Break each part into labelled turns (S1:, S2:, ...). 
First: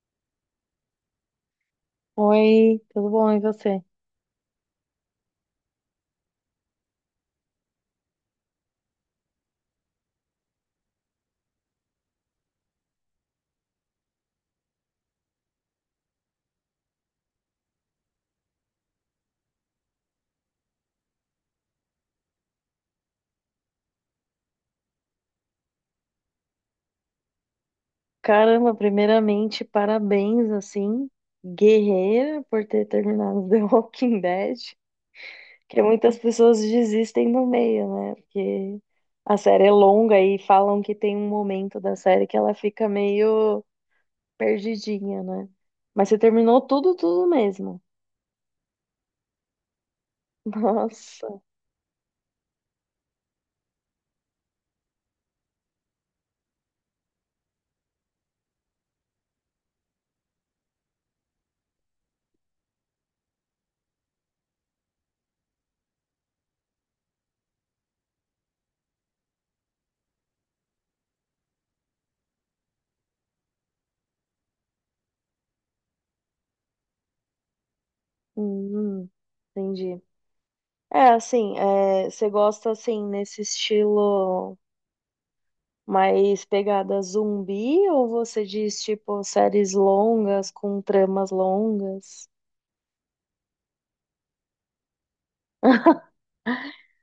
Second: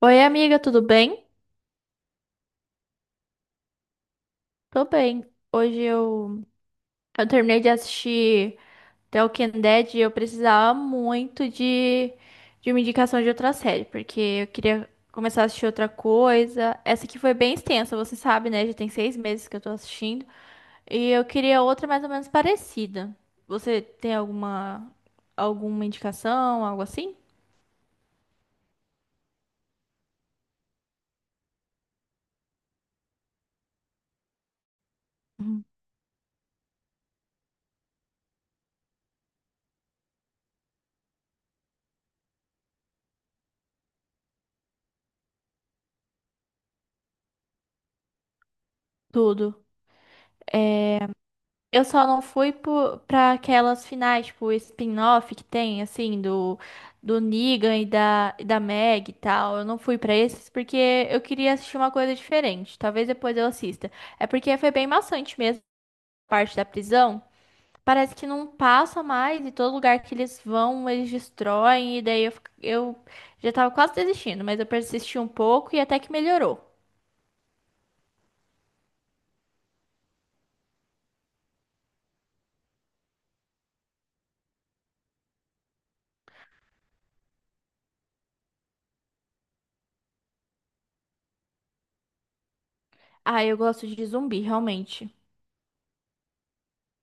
S1: Oi, amiga, tudo bem?
S2: Oi, tudo bom? E você?
S1: Tô bem. Hoje eu terminei de assistir The Walking Dead e eu precisava muito de uma indicação de outra série, porque eu queria começar a assistir outra coisa. Essa aqui foi bem extensa, você sabe, né? Já tem seis meses que eu tô assistindo. E eu queria outra mais ou menos parecida. Você tem alguma indicação, algo assim?
S2: Caramba, primeiramente, parabéns, assim, guerreira, por ter terminado The Walking Dead,
S1: Uhum.
S2: que muitas pessoas desistem no meio, né? Porque a série é longa e falam que tem um momento da série que ela fica meio perdidinha, né? Mas você terminou tudo, tudo mesmo.
S1: Tudo. É,
S2: Nossa,
S1: eu só não fui pra aquelas finais, tipo, o spin-off que tem, assim, do Negan e e da Meg e tal. Eu não fui pra esses porque eu queria assistir uma coisa diferente. Talvez depois eu assista. É porque foi bem maçante mesmo a parte da prisão. Parece que não passa mais e todo lugar que eles vão, eles destroem. E daí eu já tava quase desistindo, mas eu persisti um pouco e até que melhorou.
S2: hum, entendi. É, assim, você gosta, assim, nesse estilo. Mas pegada zumbi ou você diz tipo séries longas com tramas longas?
S1: Ah, eu gosto de zumbi, realmente.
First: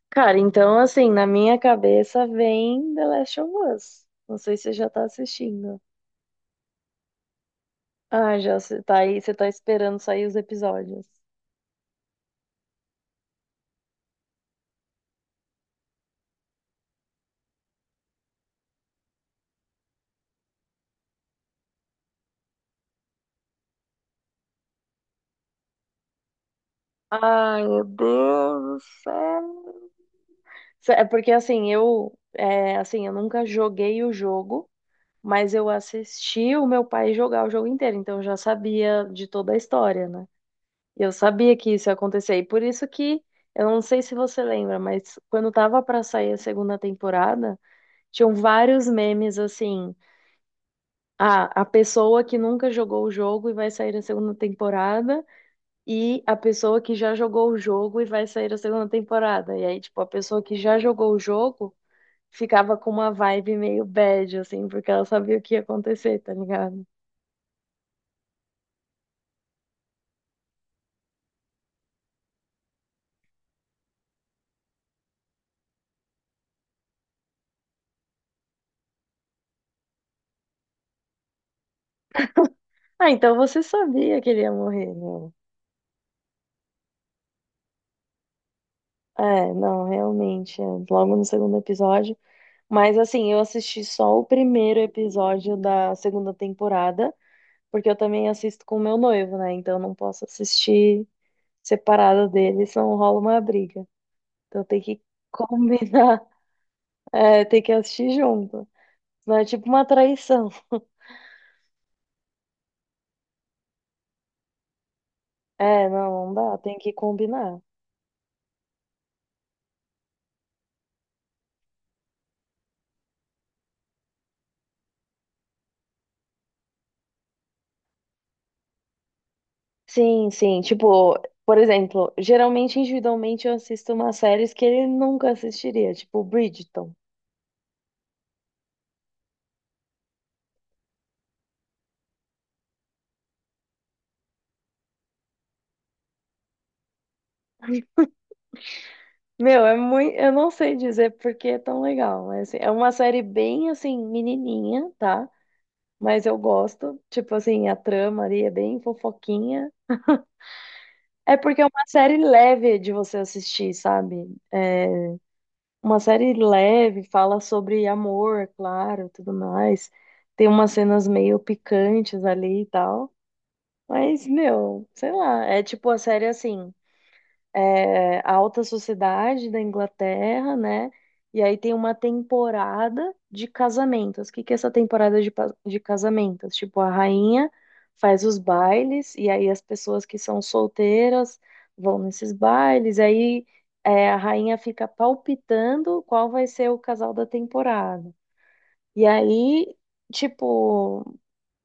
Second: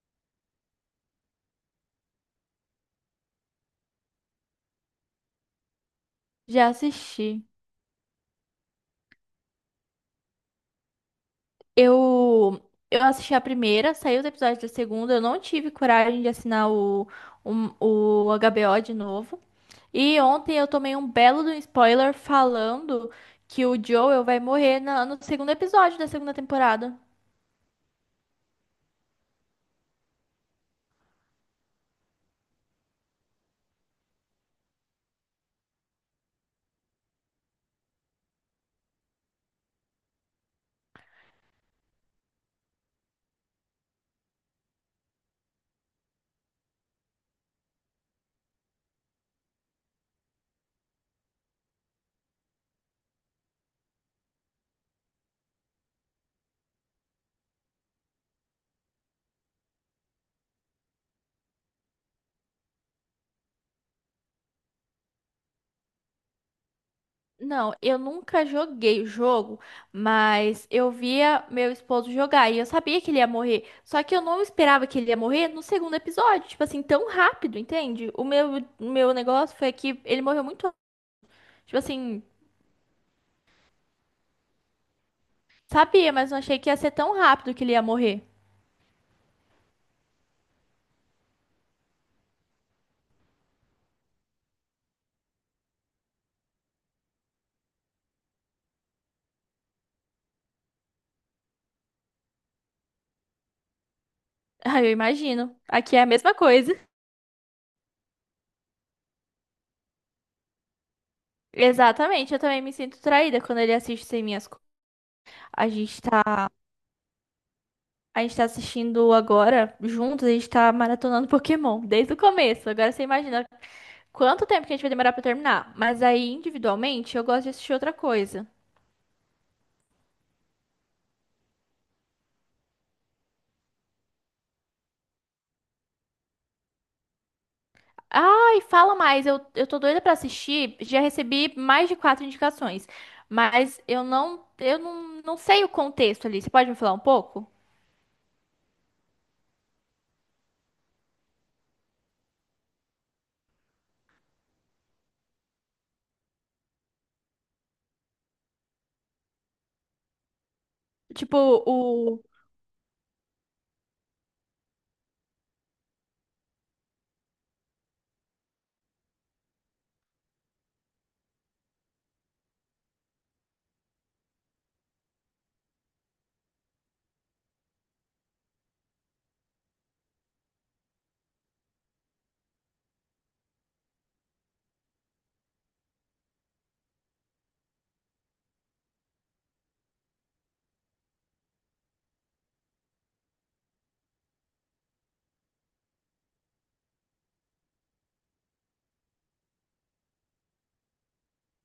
S2: Cara, então assim, na minha cabeça vem The Last of Us. Não sei se você já tá assistindo.
S1: Já assisti.
S2: Ah, já você tá aí, você tá esperando sair os episódios.
S1: Eu, eu assisti a primeira, saiu os episódios da segunda, eu não tive coragem de assinar o HBO de novo. E ontem eu tomei um belo de um spoiler falando que o Joel vai morrer no segundo episódio da segunda temporada.
S2: Ai, meu Deus do céu. É porque assim, eu nunca joguei o jogo, mas eu assisti o meu pai jogar o jogo inteiro, então eu já sabia de toda a história, né? Eu sabia que isso ia acontecer, e por isso que eu não sei se você lembra, mas quando tava pra sair a segunda temporada, tinham vários memes assim: ah, a pessoa que nunca jogou o jogo e vai sair a segunda temporada, e a pessoa que já jogou o jogo e vai sair a segunda temporada. E aí, tipo, a pessoa que já jogou o jogo ficava com uma vibe meio bad, assim, porque ela sabia o que ia acontecer, tá ligado?
S1: Não, eu nunca joguei o jogo, mas eu via meu esposo jogar e eu sabia que ele ia morrer. Só que eu não esperava que ele ia morrer no segundo episódio, tipo assim, tão rápido, entende? O meu negócio foi que ele morreu muito, tipo assim.
S2: Ah, então você sabia que ele ia morrer, meu.
S1: Sabia, mas não achei que ia ser tão rápido que ele ia morrer.
S2: É, não, realmente, logo no segundo episódio. Mas assim, eu assisti só o primeiro episódio da segunda temporada, porque eu também assisto com o meu noivo, né? Então eu não posso assistir separada dele, senão rola uma briga. Então tem
S1: Ah, eu
S2: que
S1: imagino. Aqui é a
S2: combinar,
S1: mesma coisa.
S2: tem que assistir junto. Não é tipo uma traição.
S1: Exatamente, eu também me sinto traída quando ele assiste sem minhas coisas. A
S2: É,
S1: gente
S2: não, não
S1: tá,
S2: dá, tem que combinar.
S1: a gente tá assistindo agora, juntos, a gente tá maratonando Pokémon desde o começo. Agora você imagina quanto tempo que a gente vai demorar pra terminar. Mas aí, individualmente, eu gosto de assistir outra coisa.
S2: Sim, sim. Tipo, por exemplo, geralmente individualmente eu assisto umas séries que ele nunca assistiria, tipo Bridgerton.
S1: Ai, fala mais, eu tô doida pra assistir. Já recebi mais de quatro indicações, mas eu não sei o contexto ali. Você pode me falar um pouco?
S2: Meu, é muito. Eu não sei dizer porque é tão legal, mas assim, é uma série bem assim, menininha, tá? Mas eu gosto. Tipo assim, a trama ali é bem fofoquinha. É porque
S1: Tipo,
S2: é uma série
S1: o.
S2: leve de você assistir, sabe? É uma série leve, fala sobre amor, é claro, tudo mais. Tem umas cenas meio picantes ali e tal. Mas, meu, sei lá, é tipo a série assim, a alta sociedade da Inglaterra, né? E aí tem uma temporada de casamentos. O que que é essa temporada de casamentos? Tipo, a rainha faz os bailes, e aí as pessoas que são solteiras vão nesses bailes, e aí a rainha fica palpitando qual vai ser o casal da temporada. E aí, tipo,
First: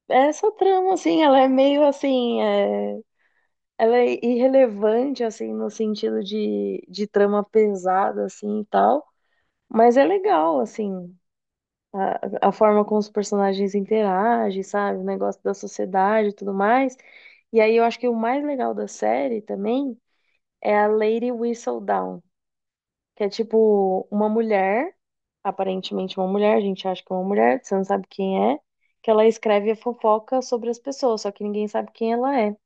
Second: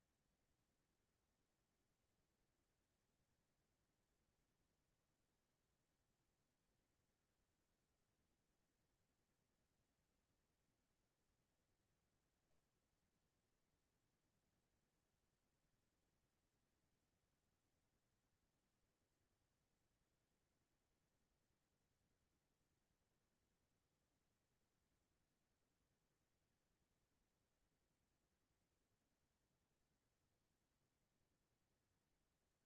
S2: essa trama, assim, ela é meio assim, ela é irrelevante, assim, no sentido de trama pesada, assim, e tal. Mas é legal, assim, a forma como os personagens interagem, sabe? O negócio da sociedade e tudo mais. E aí eu acho que o mais legal da série também é a Lady Whistledown, que é tipo uma mulher, aparentemente uma mulher, a gente acha que é uma mulher, você não sabe quem é, que ela escreve a fofoca sobre as pessoas, só que ninguém sabe quem ela é.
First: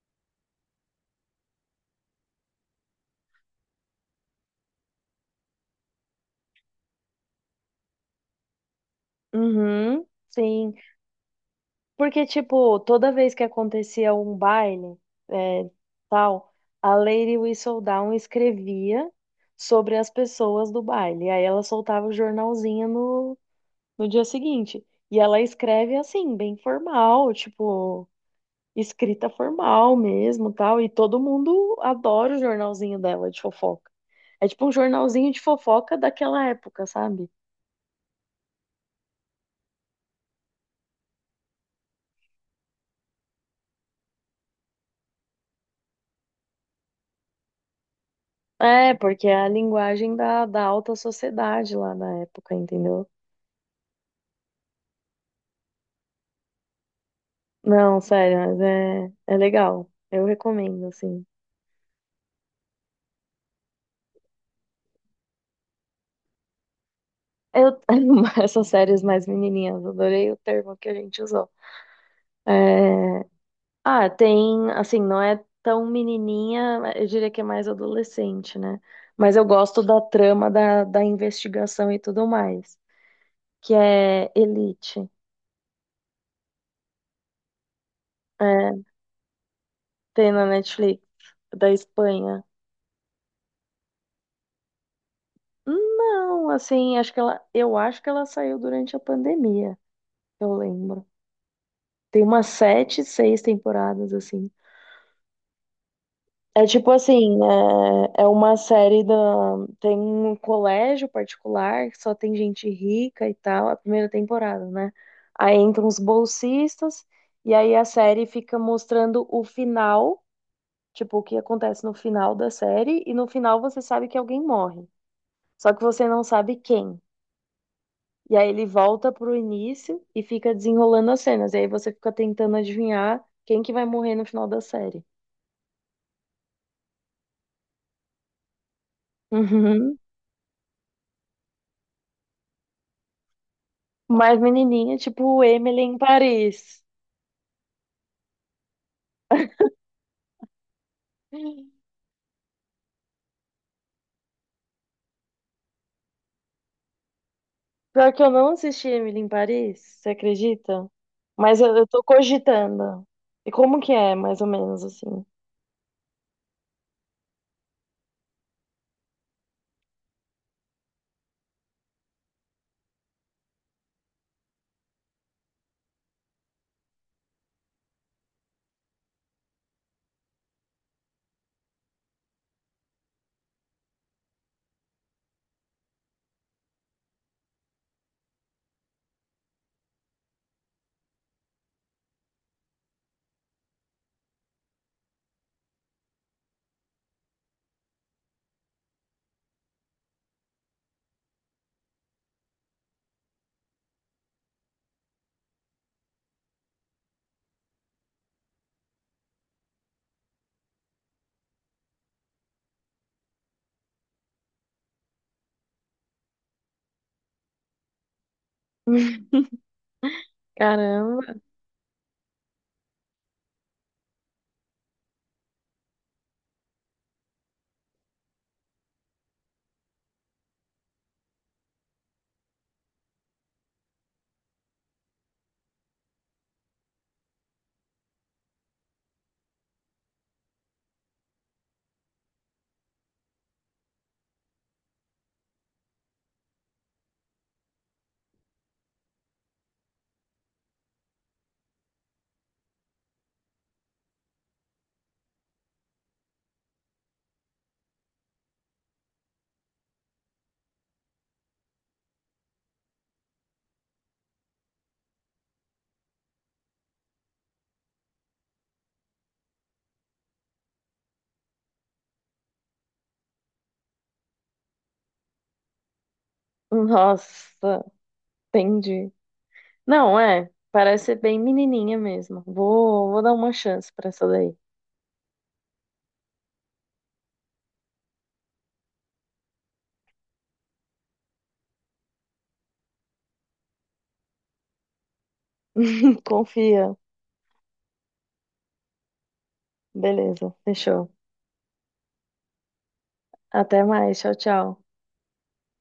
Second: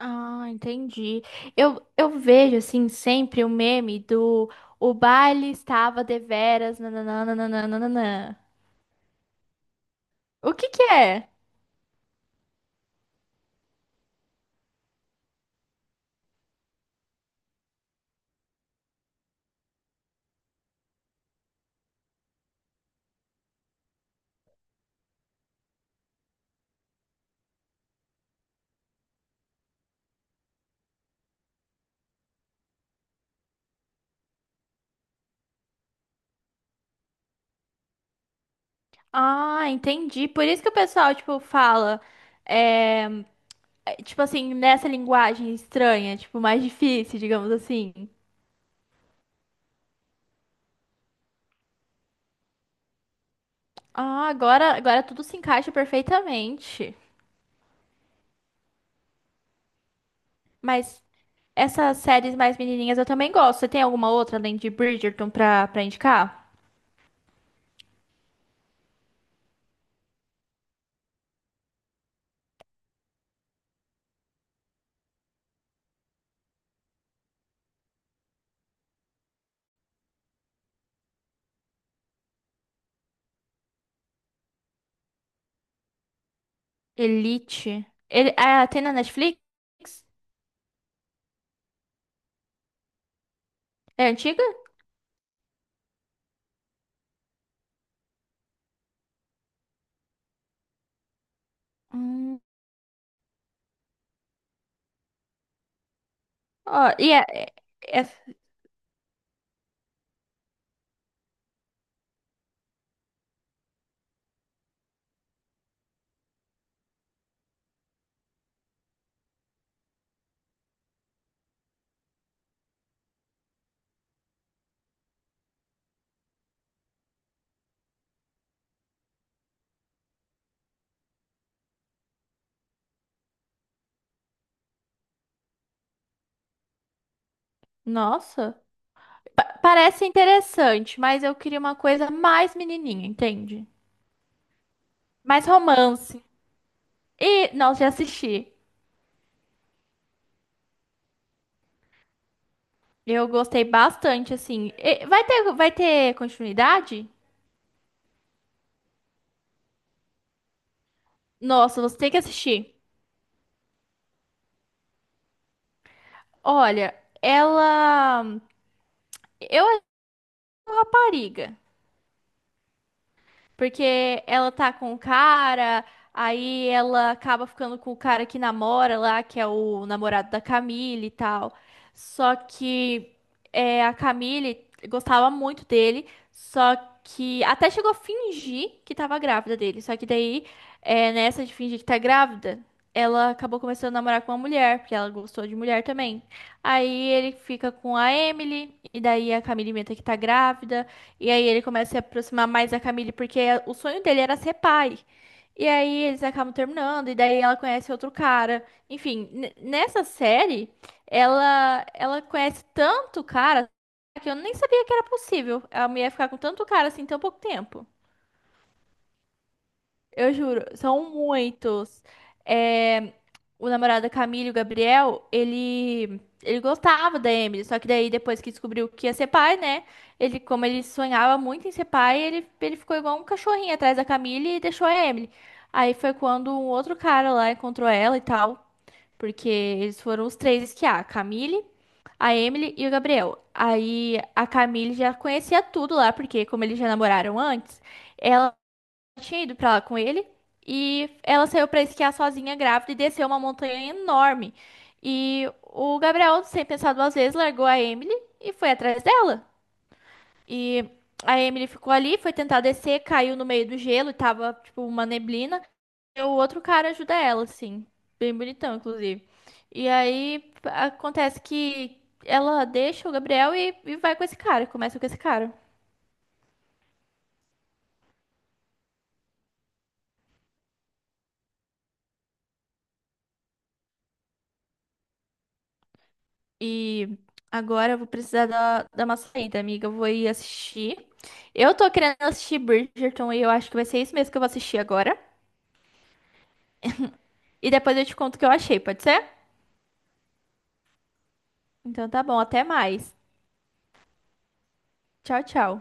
S1: Ah, entendi. Eu vejo, assim, sempre o meme do o baile estava deveras, nananana.
S2: Uhum,
S1: O que
S2: sim.
S1: que é?
S2: Porque, tipo, toda vez que acontecia um baile, é, tal, a Lady Whistledown escrevia sobre as pessoas do baile. Aí ela soltava o jornalzinho no dia seguinte. E ela escreve assim, bem formal, tipo, escrita formal mesmo, tal. E todo mundo adora o jornalzinho dela de fofoca. É tipo um jornalzinho de fofoca daquela época, sabe?
S1: Ah, entendi. Por isso que o pessoal, tipo, fala, é, é, tipo assim, nessa linguagem estranha, tipo, mais difícil, digamos assim.
S2: É, porque é a linguagem da alta sociedade lá na época, entendeu?
S1: Ah, agora tudo se encaixa perfeitamente.
S2: Não, sério, mas é legal. Eu recomendo,
S1: Mas
S2: assim.
S1: essas séries mais menininhas eu também gosto. Você tem alguma outra além de Bridgerton pra indicar?
S2: Eu, essas séries mais menininhas, adorei o termo que a gente usou. É, Ah, tem, assim, não é tão menininha, eu diria que é mais adolescente, né? Mas eu gosto da trama da investigação e tudo mais, que é Elite.
S1: Elite. Ele, ah,
S2: É,
S1: tem na Netflix?
S2: tem na Netflix, da Espanha.
S1: É antiga?
S2: Não, assim, eu acho que ela saiu durante a pandemia, eu lembro. Tem
S1: Hum,
S2: umas sete, seis temporadas, assim. É tipo
S1: ó,
S2: assim,
S1: é-
S2: é, é uma série da. Tem um colégio particular que só tem gente rica e tal, a primeira temporada, né? Aí entram os bolsistas, e aí a série fica mostrando o final, tipo, o que acontece no final da série, e no final você sabe que alguém morre. Só que você não sabe quem. E aí ele volta pro início e fica desenrolando as cenas. E aí você fica tentando adivinhar quem que vai morrer no final da série.
S1: nossa,
S2: Uhum.
S1: parece interessante, mas eu queria uma coisa mais menininha, entende?
S2: Mas menininha, tipo
S1: Mais
S2: Emily em
S1: romance.
S2: Paris.
S1: E, nossa, já assisti. Eu gostei bastante, assim. E vai ter continuidade?
S2: Pior que eu não assisti Emily em Paris, você acredita? Mas eu,
S1: Nossa,
S2: eu
S1: você
S2: tô
S1: tem que assistir.
S2: cogitando. E como que é, mais ou menos, assim?
S1: Olha, ela... Eu acho uma rapariga. Porque ela tá com o cara, aí ela acaba ficando com o cara que namora lá, que é o namorado da Camille e tal. Só que é, a Camille gostava muito dele, só que até chegou a fingir que tava grávida dele. Só que daí, é, nessa de fingir que tá grávida, ela acabou começando a namorar com uma mulher, porque ela gostou de mulher também. Aí ele fica com a Emily, e daí a Camille inventa que tá grávida. E aí ele começa a se aproximar mais da Camille, porque é, o sonho dele era ser pai. E aí eles acabam terminando, e daí ela conhece outro cara. Enfim, nessa série, ela conhece tanto cara que eu nem sabia que era possível a mulher ficar com tanto cara assim em tão pouco tempo. Eu juro, são
S2: Caramba.
S1: muitos. É, o namorado da Camila, o Gabriel, ele gostava da Emily, só que daí depois que descobriu que ia ser pai, né? Ele, como ele sonhava muito em ser pai, ele ficou igual um cachorrinho atrás da Camila e deixou a Emily. Aí foi quando um outro cara lá encontrou ela e tal, porque eles foram os três esquiar, a Camille, a Emily e o Gabriel. Aí a Camille já conhecia tudo lá, porque como eles já namoraram antes, ela tinha ido pra lá com ele e ela saiu pra esquiar sozinha, grávida, e desceu uma montanha enorme. E o Gabriel, sem pensar duas vezes, largou a Emily e foi atrás dela. E a Emily ficou ali, foi tentar descer, caiu no meio do gelo e tava, tipo, uma neblina. E o outro cara ajuda ela, assim, bem bonitão, inclusive. E aí acontece que ela deixa o Gabriel e vai com esse cara, começa com esse cara.
S2: Nossa, entendi. Não, é. Parece ser bem menininha mesmo. Vou dar uma chance pra essa daí.
S1: E agora eu vou precisar dar uma saída, amiga. Eu vou ir assistir. Eu tô querendo assistir Bridgerton e eu acho que vai ser isso mesmo que eu vou assistir agora.
S2: Confia.
S1: E depois eu te conto o que eu achei, pode ser?
S2: Beleza, fechou.
S1: Então tá bom, até mais.
S2: Até mais. Tchau, tchau.
S1: Tchau, tchau.